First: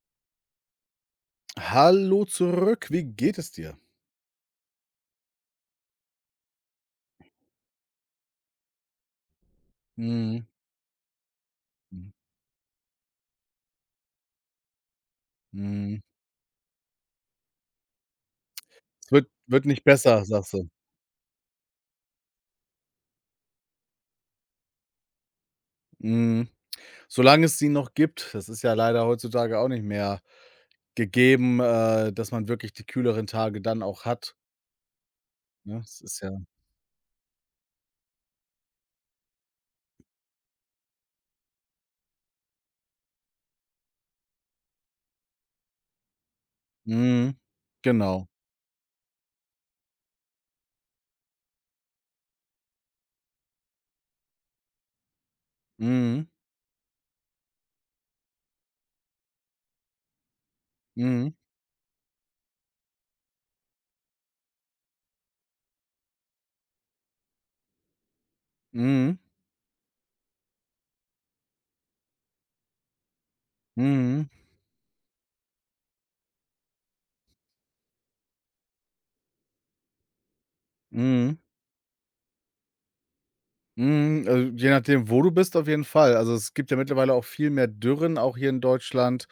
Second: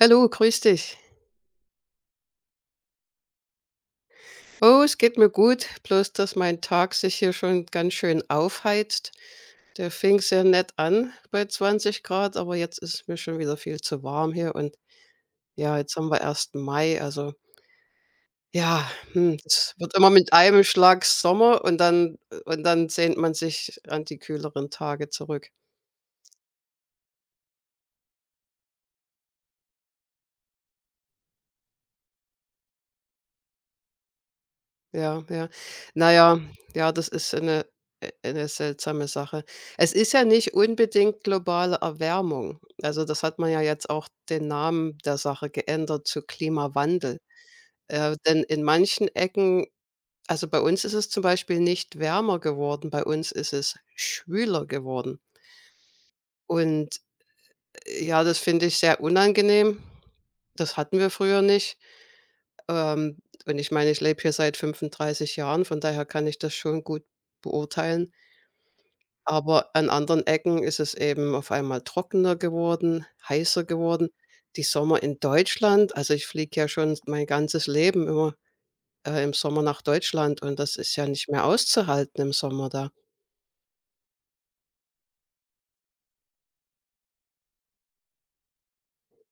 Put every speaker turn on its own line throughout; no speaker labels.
Hallo, grüß dich.
Hallo zurück, wie geht es dir?
Oh, es geht mir gut, bloß dass mein Tag sich hier schon ganz schön aufheizt. Der fing sehr
Mhm,
nett an bei 20
mhm,
Grad, aber jetzt ist es mir schon wieder viel zu warm hier und ja, jetzt
mhm.
haben wir 1. Mai, also ja,
Es wird wird
es
nicht
wird immer
besser,
mit
sagst
einem
du.
Schlag Sommer und dann sehnt man sich an die kühleren Tage zurück.
Mhm. Solange es sie noch gibt, das ist ja leider heutzutage auch nicht mehr gegeben, dass man wirklich die kühleren Tage dann auch hat,
Ja, ja.
ne? Es
Na
ist ja.
ja, ja, das ist eine 'ne seltsame Sache. Es ist ja nicht unbedingt globale Erwärmung. Also, das hat man ja jetzt auch den Namen der Sache geändert zu Klimawandel.
Mhm, genau.
Denn in manchen Ecken also, bei uns ist es zum Beispiel nicht wärmer geworden, bei uns ist es schwüler geworden.
Mhm,
Und, ja, das finde ich sehr unangenehm. Das hatten wir
mhm,
früher nicht. Ähm, und ich meine, ich lebe hier seit 35 Jahren, von daher kann ich das schon gut beurteilen.
mhm,
Aber an anderen Ecken ist es eben auf einmal trockener geworden, heißer geworden.
mhm,
Die Sommer in Deutschland, also ich fliege ja schon mein ganzes Leben immer im Sommer nach Deutschland und das ist ja nicht
mhm,
mehr auszuhalten im Sommer da.
mhm. Also, je nachdem, wo du bist, auf jeden Fall. Also, es gibt ja mittlerweile auch viel mehr Dürren, auch hier in Deutschland.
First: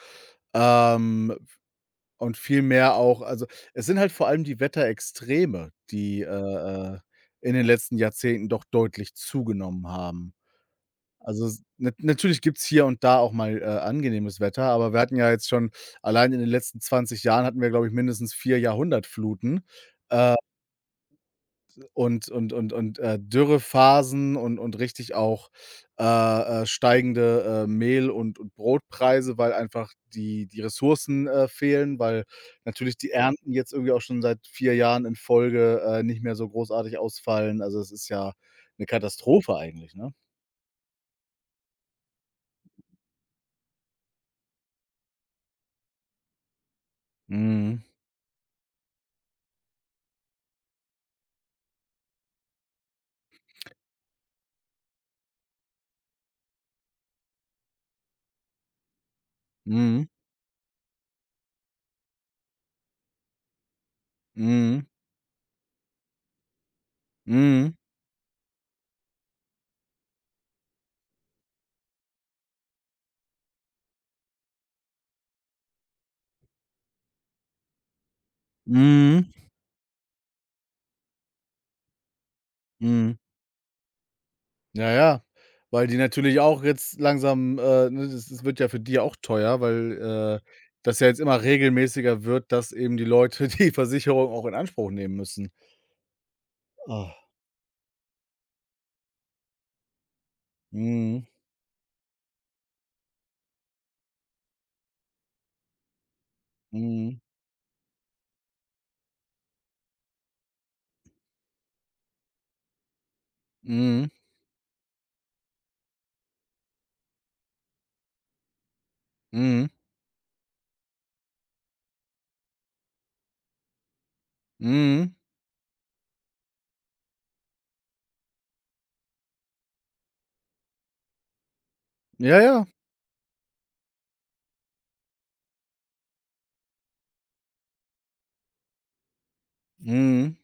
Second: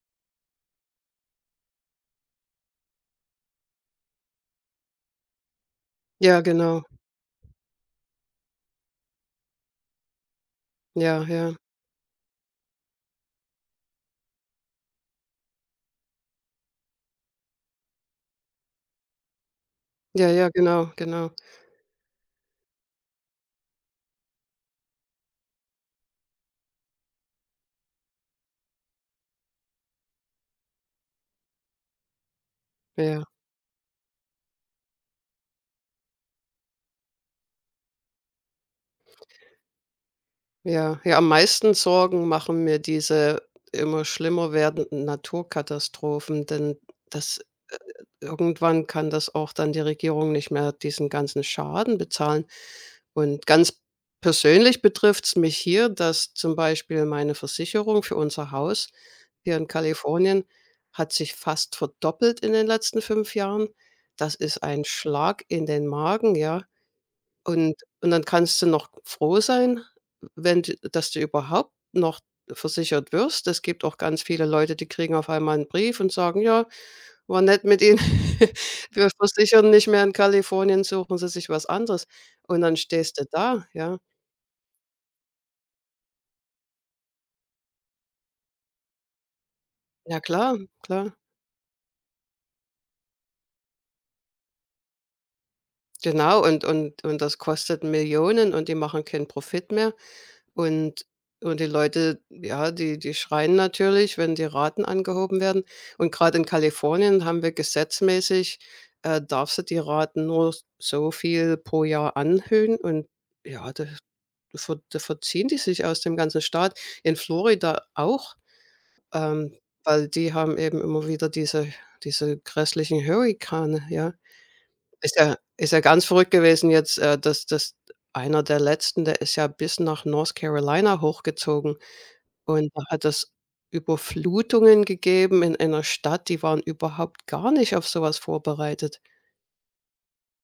Ähm Und viel mehr auch, also, es sind halt vor allem die Wetterextreme, die
Ja, genau.
in den letzten Jahrzehnten doch deutlich zugenommen haben.
Ja,
Also,
ja.
s na natürlich gibt's hier und da auch mal angenehmes Wetter, aber wir hatten ja jetzt schon allein in den letzten 20 Jahren hatten wir, glaube ich, mindestens 4 Jahrhundertfluten.
Ja,
Äh
ja, genau, genau.
und Dürrephasen und richtig auch, äh, steigende, Mehl und Brotpreise, weil einfach die Ressourcen, fehlen, weil natürlich die
Ja.
Ernten jetzt irgendwie auch schon seit 4 Jahren in Folge, nicht mehr so großartig ausfallen. Also, es ist ja eine Katastrophe eigentlich, ne?
Ja, ja, am meisten Sorgen machen mir diese immer schlimmer werdenden Naturkatastrophen, denn das äh,
Mhm.
irgendwann kann das auch dann die Regierung nicht mehr diesen ganzen Schaden bezahlen. Und ganz persönlich betrifft's mich hier, dass zum Beispiel meine Versicherung für unser Haus hier in
Mhm.
Kalifornien hat sich fast verdoppelt in den letzten 5 Jahren. Das ist ein
Mhm.
Schlag in den Magen, ja. Und
Mhm.
und dann kannst du noch froh sein, wenn d dass du überhaupt noch versichert wirst. Es gibt auch ganz viele Leute, die kriegen auf einmal einen Brief und sagen: „Ja, war nett mit Ihnen. Wir
Mhm.
versichern nicht mehr in Kalifornien, suchen Sie sich was anderes.“ Und dann
Mhm.
stehst du da, ja.
Ja, ja, weil die natürlich auch jetzt langsam, ne, das wird ja für die auch teuer, weil,
Ja klar,
das ja
klar.
jetzt immer regelmäßiger wird, dass eben die Leute die Versicherung auch in Anspruch nehmen müssen.
Genau, und und
Ah.
und das kostet Millionen und die machen keinen Profit mehr. Und
Mhm,
und die Leute, ja, die schreien natürlich, wenn die Raten angehoben werden. Und gerade in
mhm,
Kalifornien haben wir gesetzmäßig, darfst du die Raten nur so viel pro Jahr anhöhen und ja, da
mhm,
da ver da verziehen die sich aus dem ganzen Staat. In Florida auch, ähm,
mhm,
weil die haben eben immer wieder diese grässlichen Hurrikane, ja.
mhm.
Ist ja ganz verrückt gewesen jetzt, dass einer der letzten, der ist ja bis nach North Carolina hochgezogen.
Ja, ja,
Und da hat es Überflutungen gegeben in einer Stadt, die waren überhaupt gar nicht auf so was vorbereitet.
mhm.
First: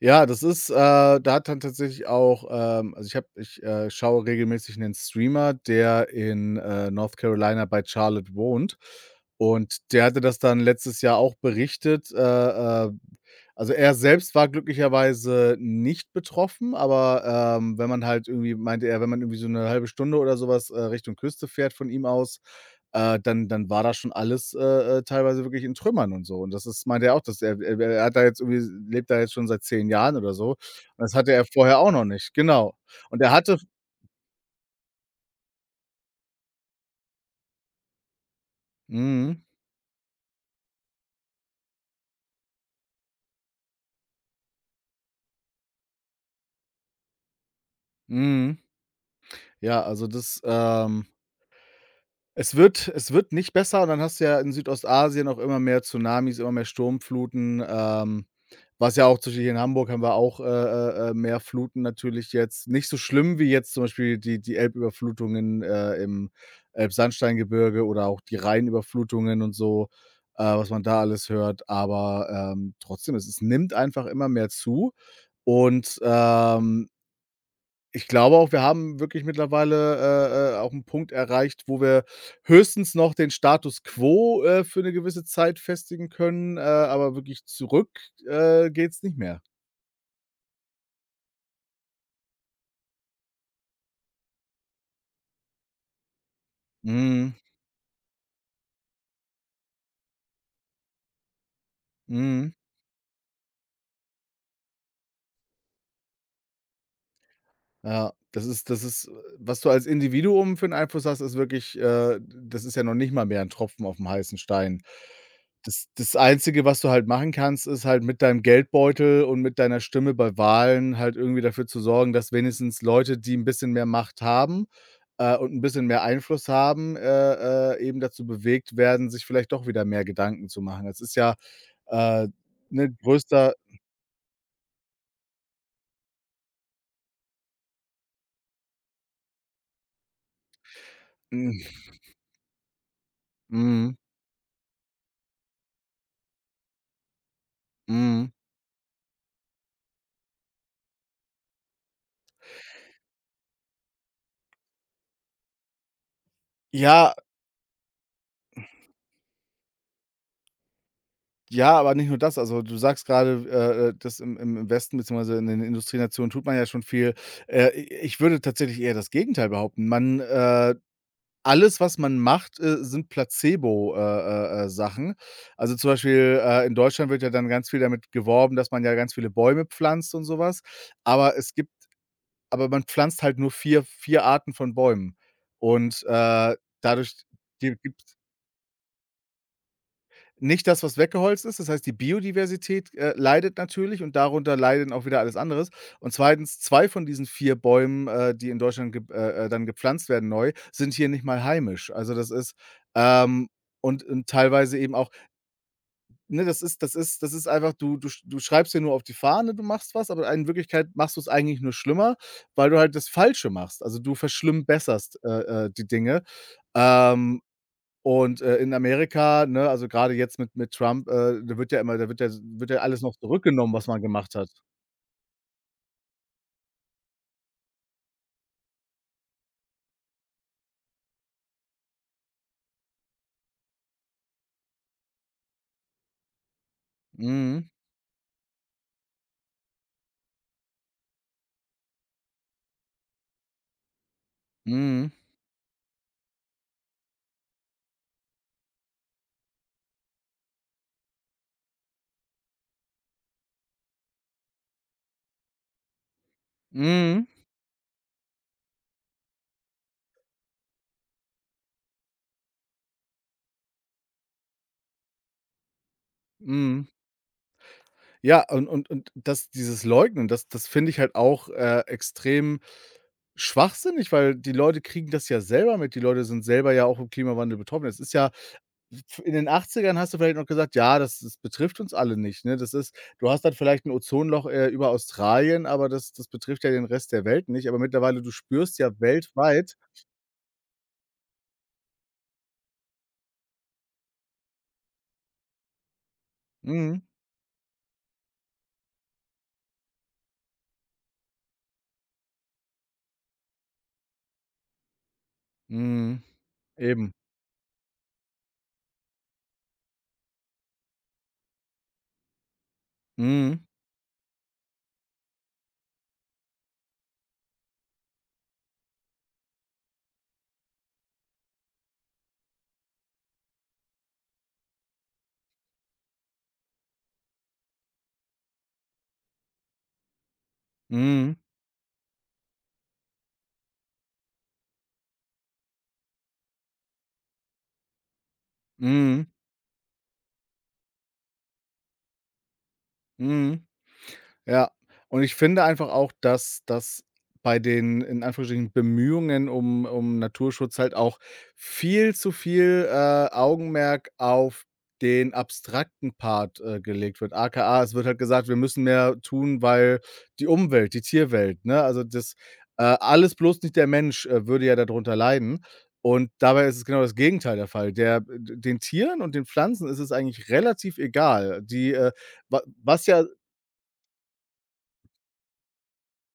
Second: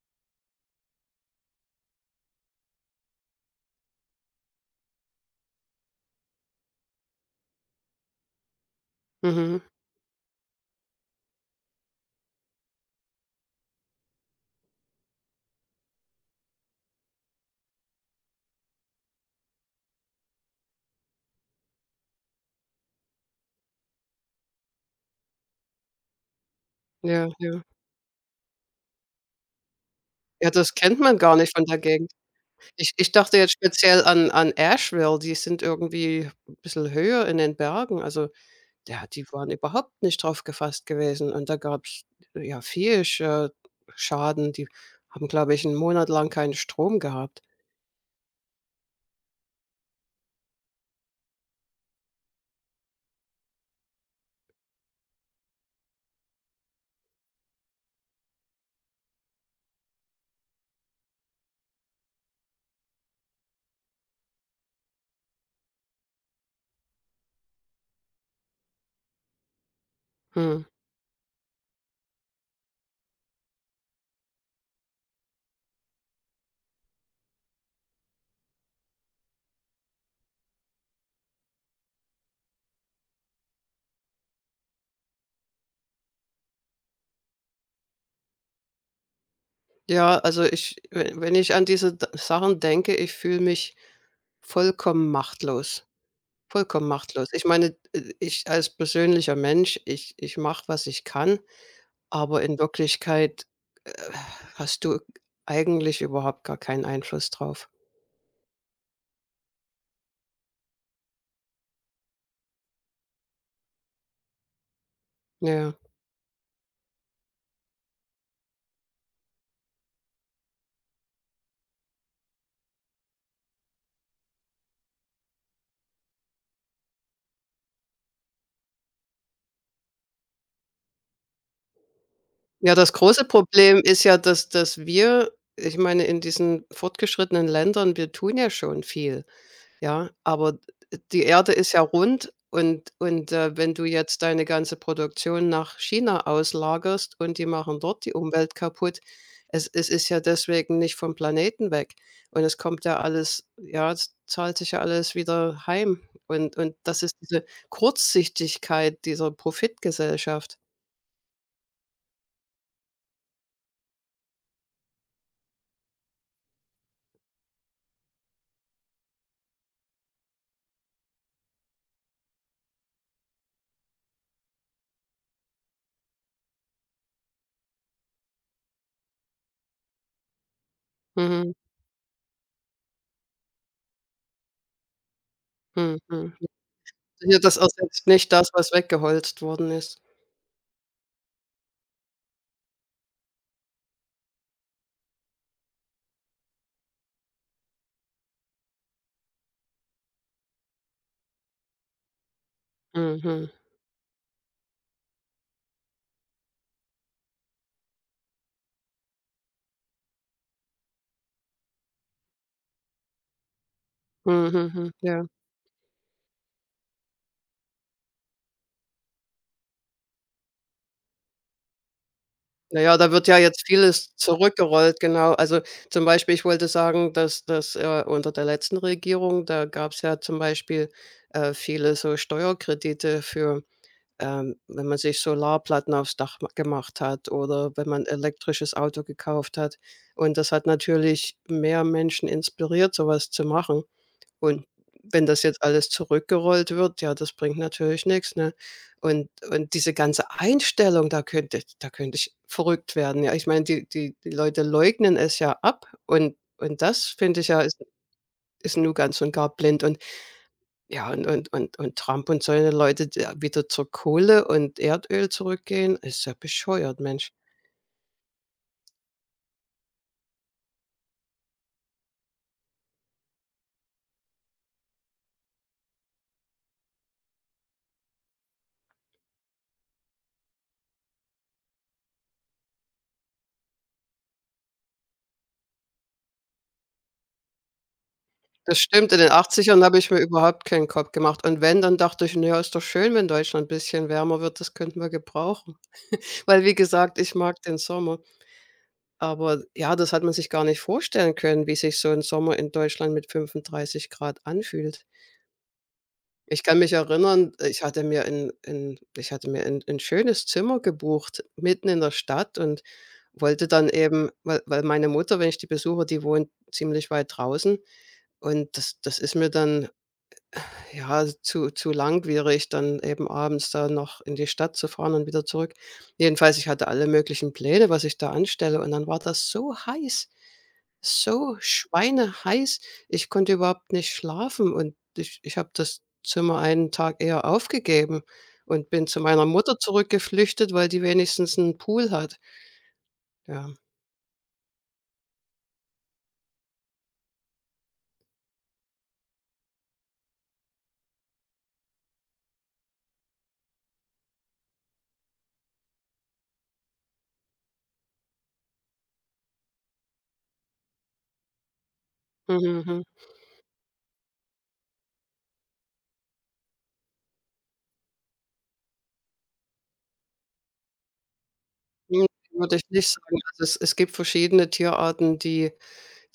Ja, das ist, da hat dann tatsächlich auch, also ich schaue regelmäßig einen Streamer, der in, North Carolina bei Charlotte wohnt.
Mhm.
Und der hatte das dann letztes Jahr auch berichtet. Also er selbst war glücklicherweise nicht betroffen, aber, wenn man halt irgendwie meinte er, wenn man irgendwie so eine halbe Stunde oder sowas Richtung Küste fährt von ihm aus, dann war das schon alles, teilweise wirklich in Trümmern und so. Und das ist meinte er auch,
Ja,
dass
ja.
er hat da jetzt irgendwie lebt da jetzt schon seit 10 Jahren oder
Ja,
so. Und
das kennt
das
man
hatte
gar
er
nicht von der
vorher auch noch
Gegend.
nicht, genau.
Ich
Und er
dachte jetzt
hatte.
speziell an Asheville, die sind irgendwie 'n bisschen höher in den Bergen. Also, ja, die
Mhm,
waren überhaupt nicht drauf gefasst gewesen und da gab's, ja, viel Schaden. Die haben, glaube ich, 'n Monat lang keinen Strom gehabt.
mhm. Ja, also das. Es wird nicht besser und dann hast du ja in Südostasien auch immer mehr Tsunamis, immer mehr Sturmfluten, was ja auch zum Beispiel hier in Hamburg haben wir auch, mehr Fluten natürlich jetzt. Nicht so schlimm wie jetzt zum Beispiel die Elbüberflutungen, im Elbsandsteingebirge oder auch die Rheinüberflutungen und so,
Mhm.
was man da alles hört. Aber, trotzdem, es nimmt einfach immer mehr zu und, ich glaube auch, wir haben wirklich mittlerweile, auch einen Punkt erreicht, wo wir höchstens noch den Status quo, für eine gewisse Zeit festigen können, aber wirklich zurück, geht's nicht mehr.
Ja, also ich, we wenn ich an diese d Sachen denke, ich fühle mich vollkommen machtlos, vollkommen machtlos.
Mhm,
Ich meine, ich als persönlicher Mensch, ich mache, was ich kann, aber
mhm.
in Wirklichkeit, äh, hast du eigentlich überhaupt gar keinen Einfluss drauf.
Ja, das ist was du als Individuum für 'n Einfluss hast, ist wirklich, das ist ja noch nicht mal mehr ein Tropfen auf dem heißen Stein.
Ja.
Das Einzige, was du halt machen kannst, ist halt mit deinem Geldbeutel und mit deiner Stimme bei Wahlen halt irgendwie dafür zu sorgen, dass wenigstens Leute, die ein bisschen mehr Macht haben, und ein bisschen mehr Einfluss haben, eben dazu bewegt werden, sich vielleicht doch wieder mehr Gedanken zu machen. Das ist ja, äh,
Ja,
ne,
das große
größter.
Problem ist ja, dass wir, ich meine, in diesen fortgeschrittenen Ländern, wir tun ja schon viel. Ja, aber die Erde ist
Mhm,
ja rund und wenn du
mhm,
jetzt deine ganze Produktion nach China auslagerst und die machen dort die
mhm.
Umwelt kaputt, es ist ja deswegen nicht vom Planeten weg und es kommt ja alles, ja, es zahlt sich ja alles wieder heim und das
Ja,
ist diese Kurzsichtigkeit dieser Profitgesellschaft.
Ja, aber nicht nur das. Also, du sagst gerade, das im Westen beziehungsweise in den Industrienationen tut man ja schon viel. I Ich würde tatsächlich eher das Gegenteil behaupten. Man, alles, was man macht, sind Placebo, Sachen. Also, zum Beispiel, in Deutschland wird ja dann ganz viel damit geworben, dass man ja ganz viele Bäume pflanzt und sowas. Aber
Mhm,
es gibt, aber man pflanzt halt nur vier Arten von Bäumen
mhm,
und,
mhm.
dadurch
Ja, das
gibt.
ersetzt nicht das, was weggeholzt worden ist.
Nicht das, was weggeholzt ist. Das heißt, die Biodiversität, leidet natürlich und darunter leiden auch wieder alles anderes. Und zweitens, 2 von diesen 4 Bäumen, die in Deutschland gep dann gepflanzt werden neu, sind hier nicht mal heimisch. Also, das ist,
Mhm.
ähm und teilweise eben auch, ne, das ist einfach du schreibst dir nur auf die Fahne, du machst was, aber in Wirklichkeit machst du es eigentlich nur schlimmer, weil du halt das Falsche machst. Also, du
Mhm, mhm,
verschlimmbesserst,
ja.
die Dinge. Ähm, und, in Amerika, ne, also gerade jetzt mit Trump, da wird ja immer da wird ja
Na ja,
alles
da
noch
wird ja jetzt
zurückgenommen, was man
vieles
gemacht hat.
zurückgerollt, genau. Also, zum Beispiel, ich wollte sagen, dass, unter der letzten Regierung, da gab's ja zum Beispiel, viele so Steuerkredite für, wenn man sich Solarplatten aufs Dach ma gemacht hat
Mhm,
oder wenn man elektrisches Auto gekauft hat. Und das hat natürlich mehr Menschen inspiriert, so was zu machen. Und
mhm,
wenn das jetzt alles zurückgerollt wird, ja, das bringt natürlich nichts, ne? Und diese ganze Einstellung, da könnte ich verrückt werden, ja. Ich meine, die Leute leugnen es ja ab und das
mhm,
finde ich ja, ist nun ganz und gar blind und ja, und Trump und solche Leute, die wieder zur Kohle und Erdöl zurückgehen, ist ja
mhm.
bescheuert, Mensch.
Ja, und das dieses Leugnen, das finde ich halt auch, extrem schwachsinnig, weil die Leute kriegen das ja selber mit. Die Leute sind selber ja auch im Klimawandel betroffen. Es ist ja, in den 80ern hast du vielleicht noch gesagt: „Ja, das betrifft uns alle nicht“, ne? Das ist, du hast dann vielleicht ein Ozonloch, über Australien, aber das betrifft ja den Rest der Welt nicht. Aber mittlerweile du
Das
spürst ja
stimmt, in den
weltweit.
Achtzigern habe ich mir überhaupt keinen Kopf gemacht. Und wenn, dann dachte ich: „Na ja, ist doch schön, wenn Deutschland 'n bisschen wärmer wird, das könnten wir gebrauchen.“ Weil, wie
Mhm,
gesagt, ich mag den Sommer. Aber ja, das hat man sich gar nicht vorstellen können, wie sich so 'n Sommer in Deutschland mit 35 Grad anfühlt.
mhm,
Ich kann mich
eben.
erinnern, ich hatte mir 'n schönes Zimmer gebucht, mitten in der Stadt und
Mhm,
wollte dann eben, weil meine Mutter, wenn ich die besuche, die wohnt ziemlich weit draußen. Und das ist mir dann, ja, s zu langwierig, dann eben abends da noch in die Stadt zu fahren und wieder zurück. Jedenfalls, ich hatte alle möglichen Pläne, was ich da anstelle, und dann war das so heiß,
mhm,
so schweineheiß. Ich konnte überhaupt nicht schlafen und ich habe das Zimmer einen Tag eher aufgegeben und bin zu
mhm,
meiner Mutter zurückgeflüchtet, weil die wenigstens einen Pool hat.
mhm.
Ja.
Ja, und ich finde einfach auch, dass das bei den, in Anführungsstrichen, Bemühungen um Naturschutz halt auch viel zu viel, Augenmerk auf den abstrakten Part, gelegt wird. AKA, es wird halt gesagt, wir müssen mehr tun, weil die Umwelt, die Tierwelt, ne? Also, das,
Mhm, mhm.
alles bloß nicht der Mensch, würde ja darunter leiden. Und dabei ist es genau das Gegenteil der Fall. Der d Den Tieren und den Pflanzen ist es eigentlich relativ egal. Die.
Ne,
Wa
würde ich
was
nicht
ja
sagen. Also, es gibt verschiedene Tierarten, die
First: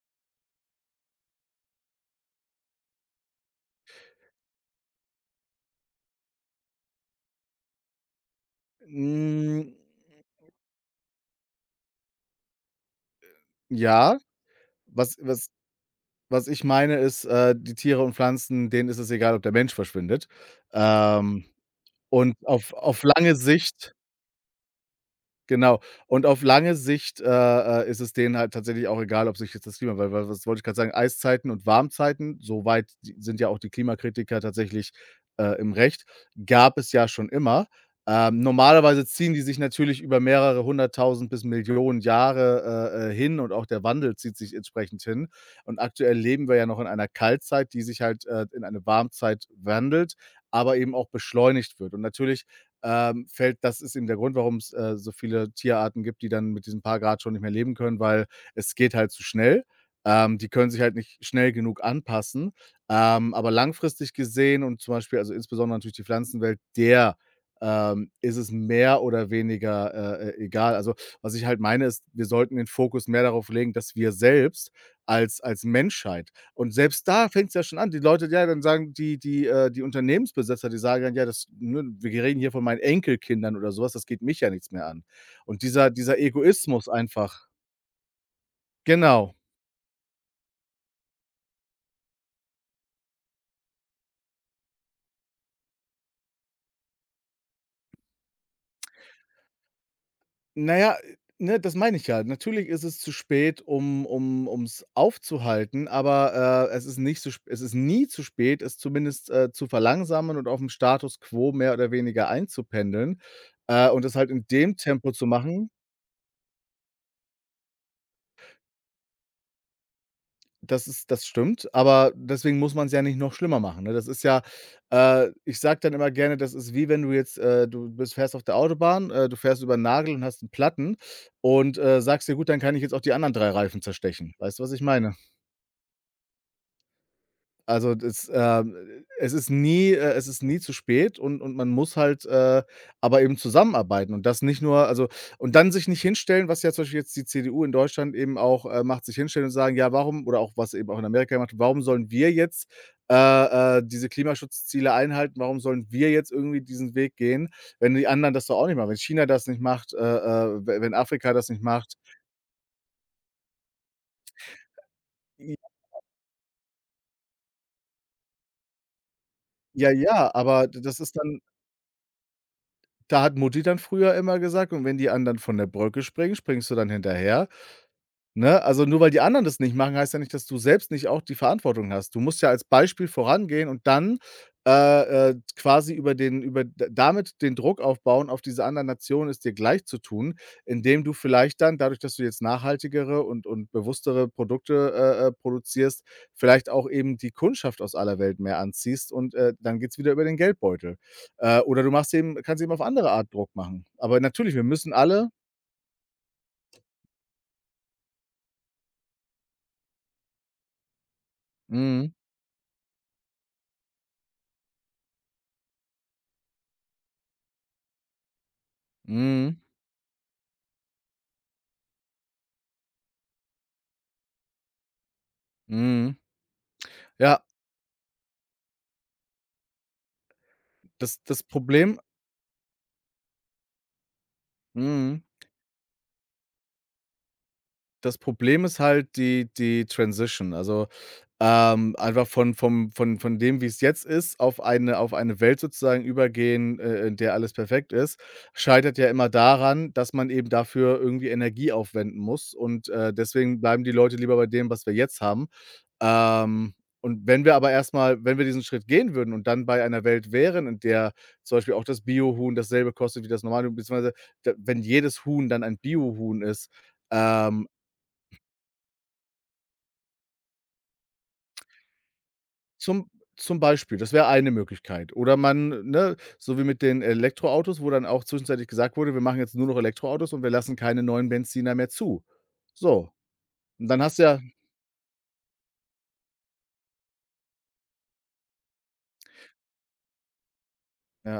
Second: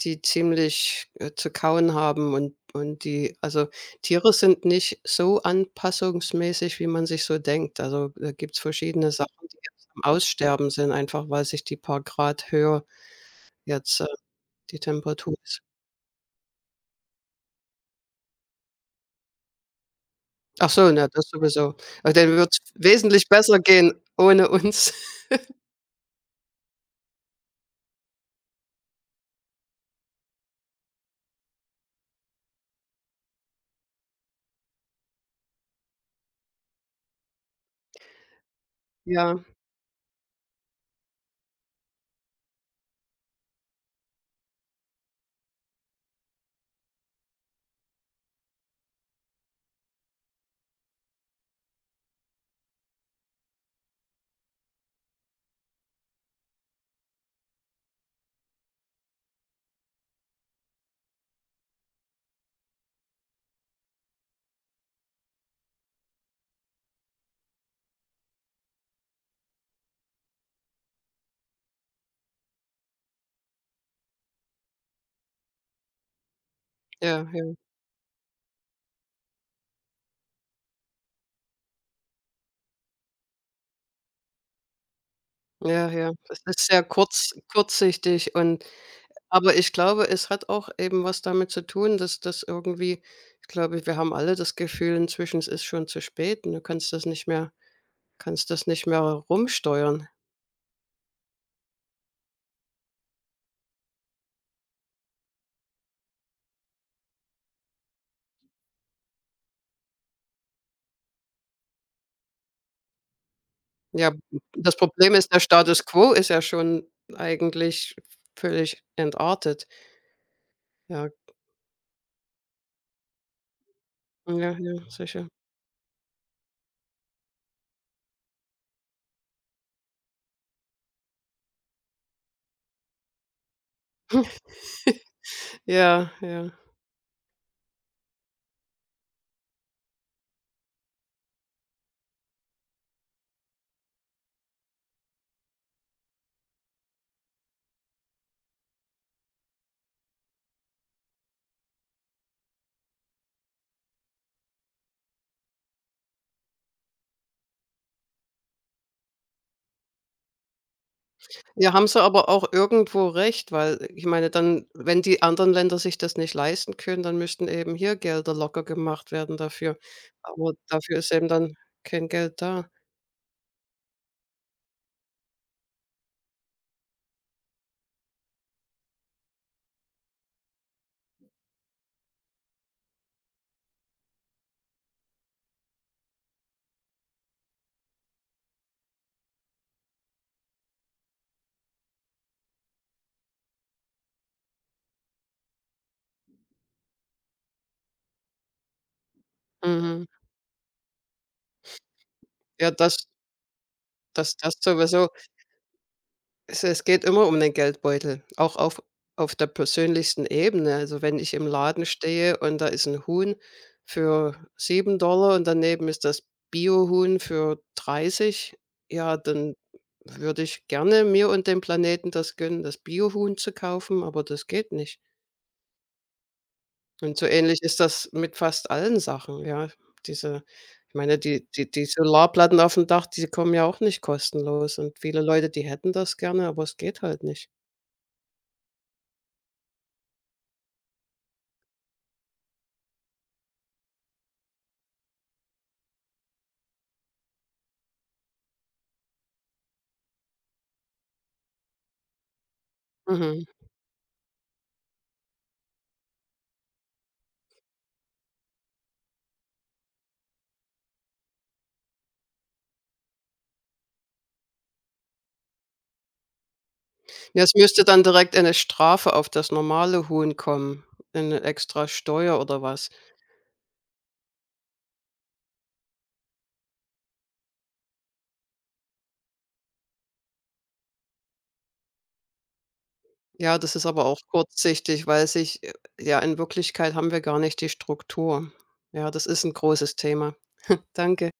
die ziemlich, zu kauen haben und die, also, Tiere sind nicht so anpassungsmäßig, wie man sich so denkt. Also, da gibt's verschiedene Sachen, die
Hm,
jetzt am Aussterben sind, einfach weil sich die paar Grad höher jetzt,
ja,
die
was
Temperatur
was
ist.
was ich meine, ist, die Tiere und Pflanzen, denen ist es egal, ob der Mensch verschwindet.
Ach so, na, das
Ähm,
sowieso. Aber dann
und
wird es
auf
wesentlich
lange
besser gehen
Sicht.
ohne uns.
Genau. Und auf lange Sicht, ist es denen halt tatsächlich auch egal, ob sich jetzt das Klima, weil was wollte ich gerade sagen? Eiszeiten und Warmzeiten, soweit weit si sind ja auch die Klimakritiker tatsächlich, im Recht, gab es ja schon immer. Normalerweise ziehen
Ja,
die sich natürlich über mehrere hunderttausend bis Millionen Jahre, hin und auch der Wandel zieht sich entsprechend hin. Und aktuell leben wir ja noch in einer Kaltzeit, die sich halt, in eine Warmzeit wandelt, aber eben auch beschleunigt wird. Und natürlich, fällt. Das ist eben der Grund, warum's, so viele Tierarten gibt, die dann mit diesen paar Grad schon nicht mehr leben können, weil es geht halt zu schnell. Die können sich halt nicht schnell genug anpassen. Aber langfristig gesehen und zum Beispiel, also insbesondere natürlich die Pflanzenwelt, der, ist es mehr oder weniger, egal. Also, was ich halt meine, ist, wir sollten den Fokus mehr darauf legen, dass wir selbst als Menschheit und selbst
ja,
da fängt
ja,
es ja schon an. Die Leute, ja, dann sagen die Unternehmensbesitzer, die sagen dann: „Ja, das, ne, wir reden hier von meinen Enkelkindern oder sowas. Das geht mich ja nichts mehr an.“ Und
ja, ja.
dieser
Das ist sehr
Egoismus einfach.
kurzsichtig und,
Genau.
aber ich glaube, es hat auch eben was damit zu tun, dass das irgendwie, ich glaube, wir haben alle das Gefühl inzwischen, es ist schon zu spät und du kannst das nicht mehr rumsteuern.
Na ja, ne, das meine ich ja. Natürlich ist es zu spät, um's aufzuhalten, aber, es ist nicht so sp es ist nie zu spät, es zumindest, zu verlangsamen und auf dem Status quo mehr oder weniger einzupendeln, und
Ja,
es halt in
das
dem Tempo
Problem
zu
ist, der
machen.
Status quo ist ja schon eigentlich völlig entartet. Ja,
Das stimmt, aber deswegen muss man es ja nicht noch schlimmer machen, ne? Das ist ja,
ja, ja, sicher.
ich sage dann immer gerne, das ist, wie wenn du jetzt, du bist fährst auf der Autobahn, du fährst über einen Nagel und hast einen Platten und, sagst dir: „Gut, dann kann ich jetzt auch die anderen 3 Reifen zerstechen.“ Weißt du, was ich meine?
Ja, ja.
Also, das, es ist nie zu spät und man muss halt, aber eben zusammenarbeiten und das nicht nur, also, und dann sich nicht hinstellen, was ja zum Beispiel jetzt die CDU in Deutschland eben auch, macht, sich hinstellen und sagen: „Ja, warum“, oder auch was eben auch in Amerika gemacht wird: „Warum sollen wir jetzt, äh, diese Klimaschutzziele einhalten? Warum sollen wir jetzt irgendwie diesen Weg gehen, wenn die anderen das doch auch nicht machen? Wenn China das nicht macht, we wenn Afrika das nicht
Ja, haben
macht?“
sie aber auch irgendwo recht, weil, ich meine, dann, wenn die anderen Länder sich das nicht leisten können, dann müssten eben hier Gelder locker gemacht werden dafür.
Ja, ja,
Aber
aber
dafür
das
ist
ist
eben
dann.
dann kein Geld da.
Da hat Mutti dann früher immer gesagt: „Und wenn die anderen von der Brücke springen, springst du dann hinterher?“ Ne? Also, nur weil die anderen das nicht machen, heißt ja nicht, dass du selbst nicht auch die Verantwortung hast. Du musst ja als Beispiel vorangehen und dann, quasi über den über d damit den Druck aufbauen, auf diese anderen Nationen, es dir gleich zu tun, indem du vielleicht dann dadurch, dass du jetzt nachhaltigere und bewusstere Produkte, produzierst, vielleicht auch eben die Kundschaft aus aller Welt mehr anziehst und, dann geht's
Mhm.
wieder über den Geldbeutel. Oder du machst eben, kannst
Ja,
eben auf
das
andere Art Druck machen. Aber
das das
natürlich, wir müssen
sowieso.
alle.
Es geht immer um den Geldbeutel, auch auf der persönlichsten Ebene. Also, wenn ich im Laden
Mhm,
stehe und da ist ein Huhn für $7 und daneben ist das Biohuhn für 30, ja, dann
mhm,
würde ich gerne mir und dem Planeten das gönnen, das Biohuhn zu kaufen, aber das geht nicht.
mhm.
Und so
Ja.
ähnlich ist das mit fast allen Sachen, ja. Diese, ich meine,
Das
die
Problem.
Solarplatten auf dem Dach, die kommen ja auch nicht kostenlos und viele
Mhm.
Leute, die hätten das gerne, aber es geht halt nicht.
Das Problem ist halt die Transition. Also, einfach von vom von dem, wie es jetzt ist, auf eine Welt sozusagen übergehen, in der alles perfekt ist, scheitert ja immer daran, dass man eben dafür irgendwie Energie aufwenden muss und,
Mhm.
deswegen bleiben die Leute lieber bei dem, was wir jetzt haben. Ähm, und wenn wir aber erstmal, wenn wir diesen Schritt gehen würden und dann bei einer Welt wären, in der zum Beispiel auch das Biohuhn dasselbe kostet wie das normale beziehungsweise d wenn jedes Huhn dann ein Biohuhn ist,
Ja, es
ähm,
müsste dann direkt eine Strafe auf das normale Huhn kommen, eine extra Steuer oder was.
zum zum Beispiel, das wäre eine Möglichkeit. Oder man, ne, so wie mit den Elektroautos, wo dann auch zwischenzeitlich gesagt wurde: „Wir machen jetzt nur noch Elektroautos und wir lassen keine neuen Benziner mehr zu.“ So,
Ja, das ist
und dann
aber
hast
auch
du ja,
kurzsichtig, weil sich, ja, in Wirklichkeit haben wir gar nicht die Struktur. Ja, das ist ein großes Thema. Danke.
ja.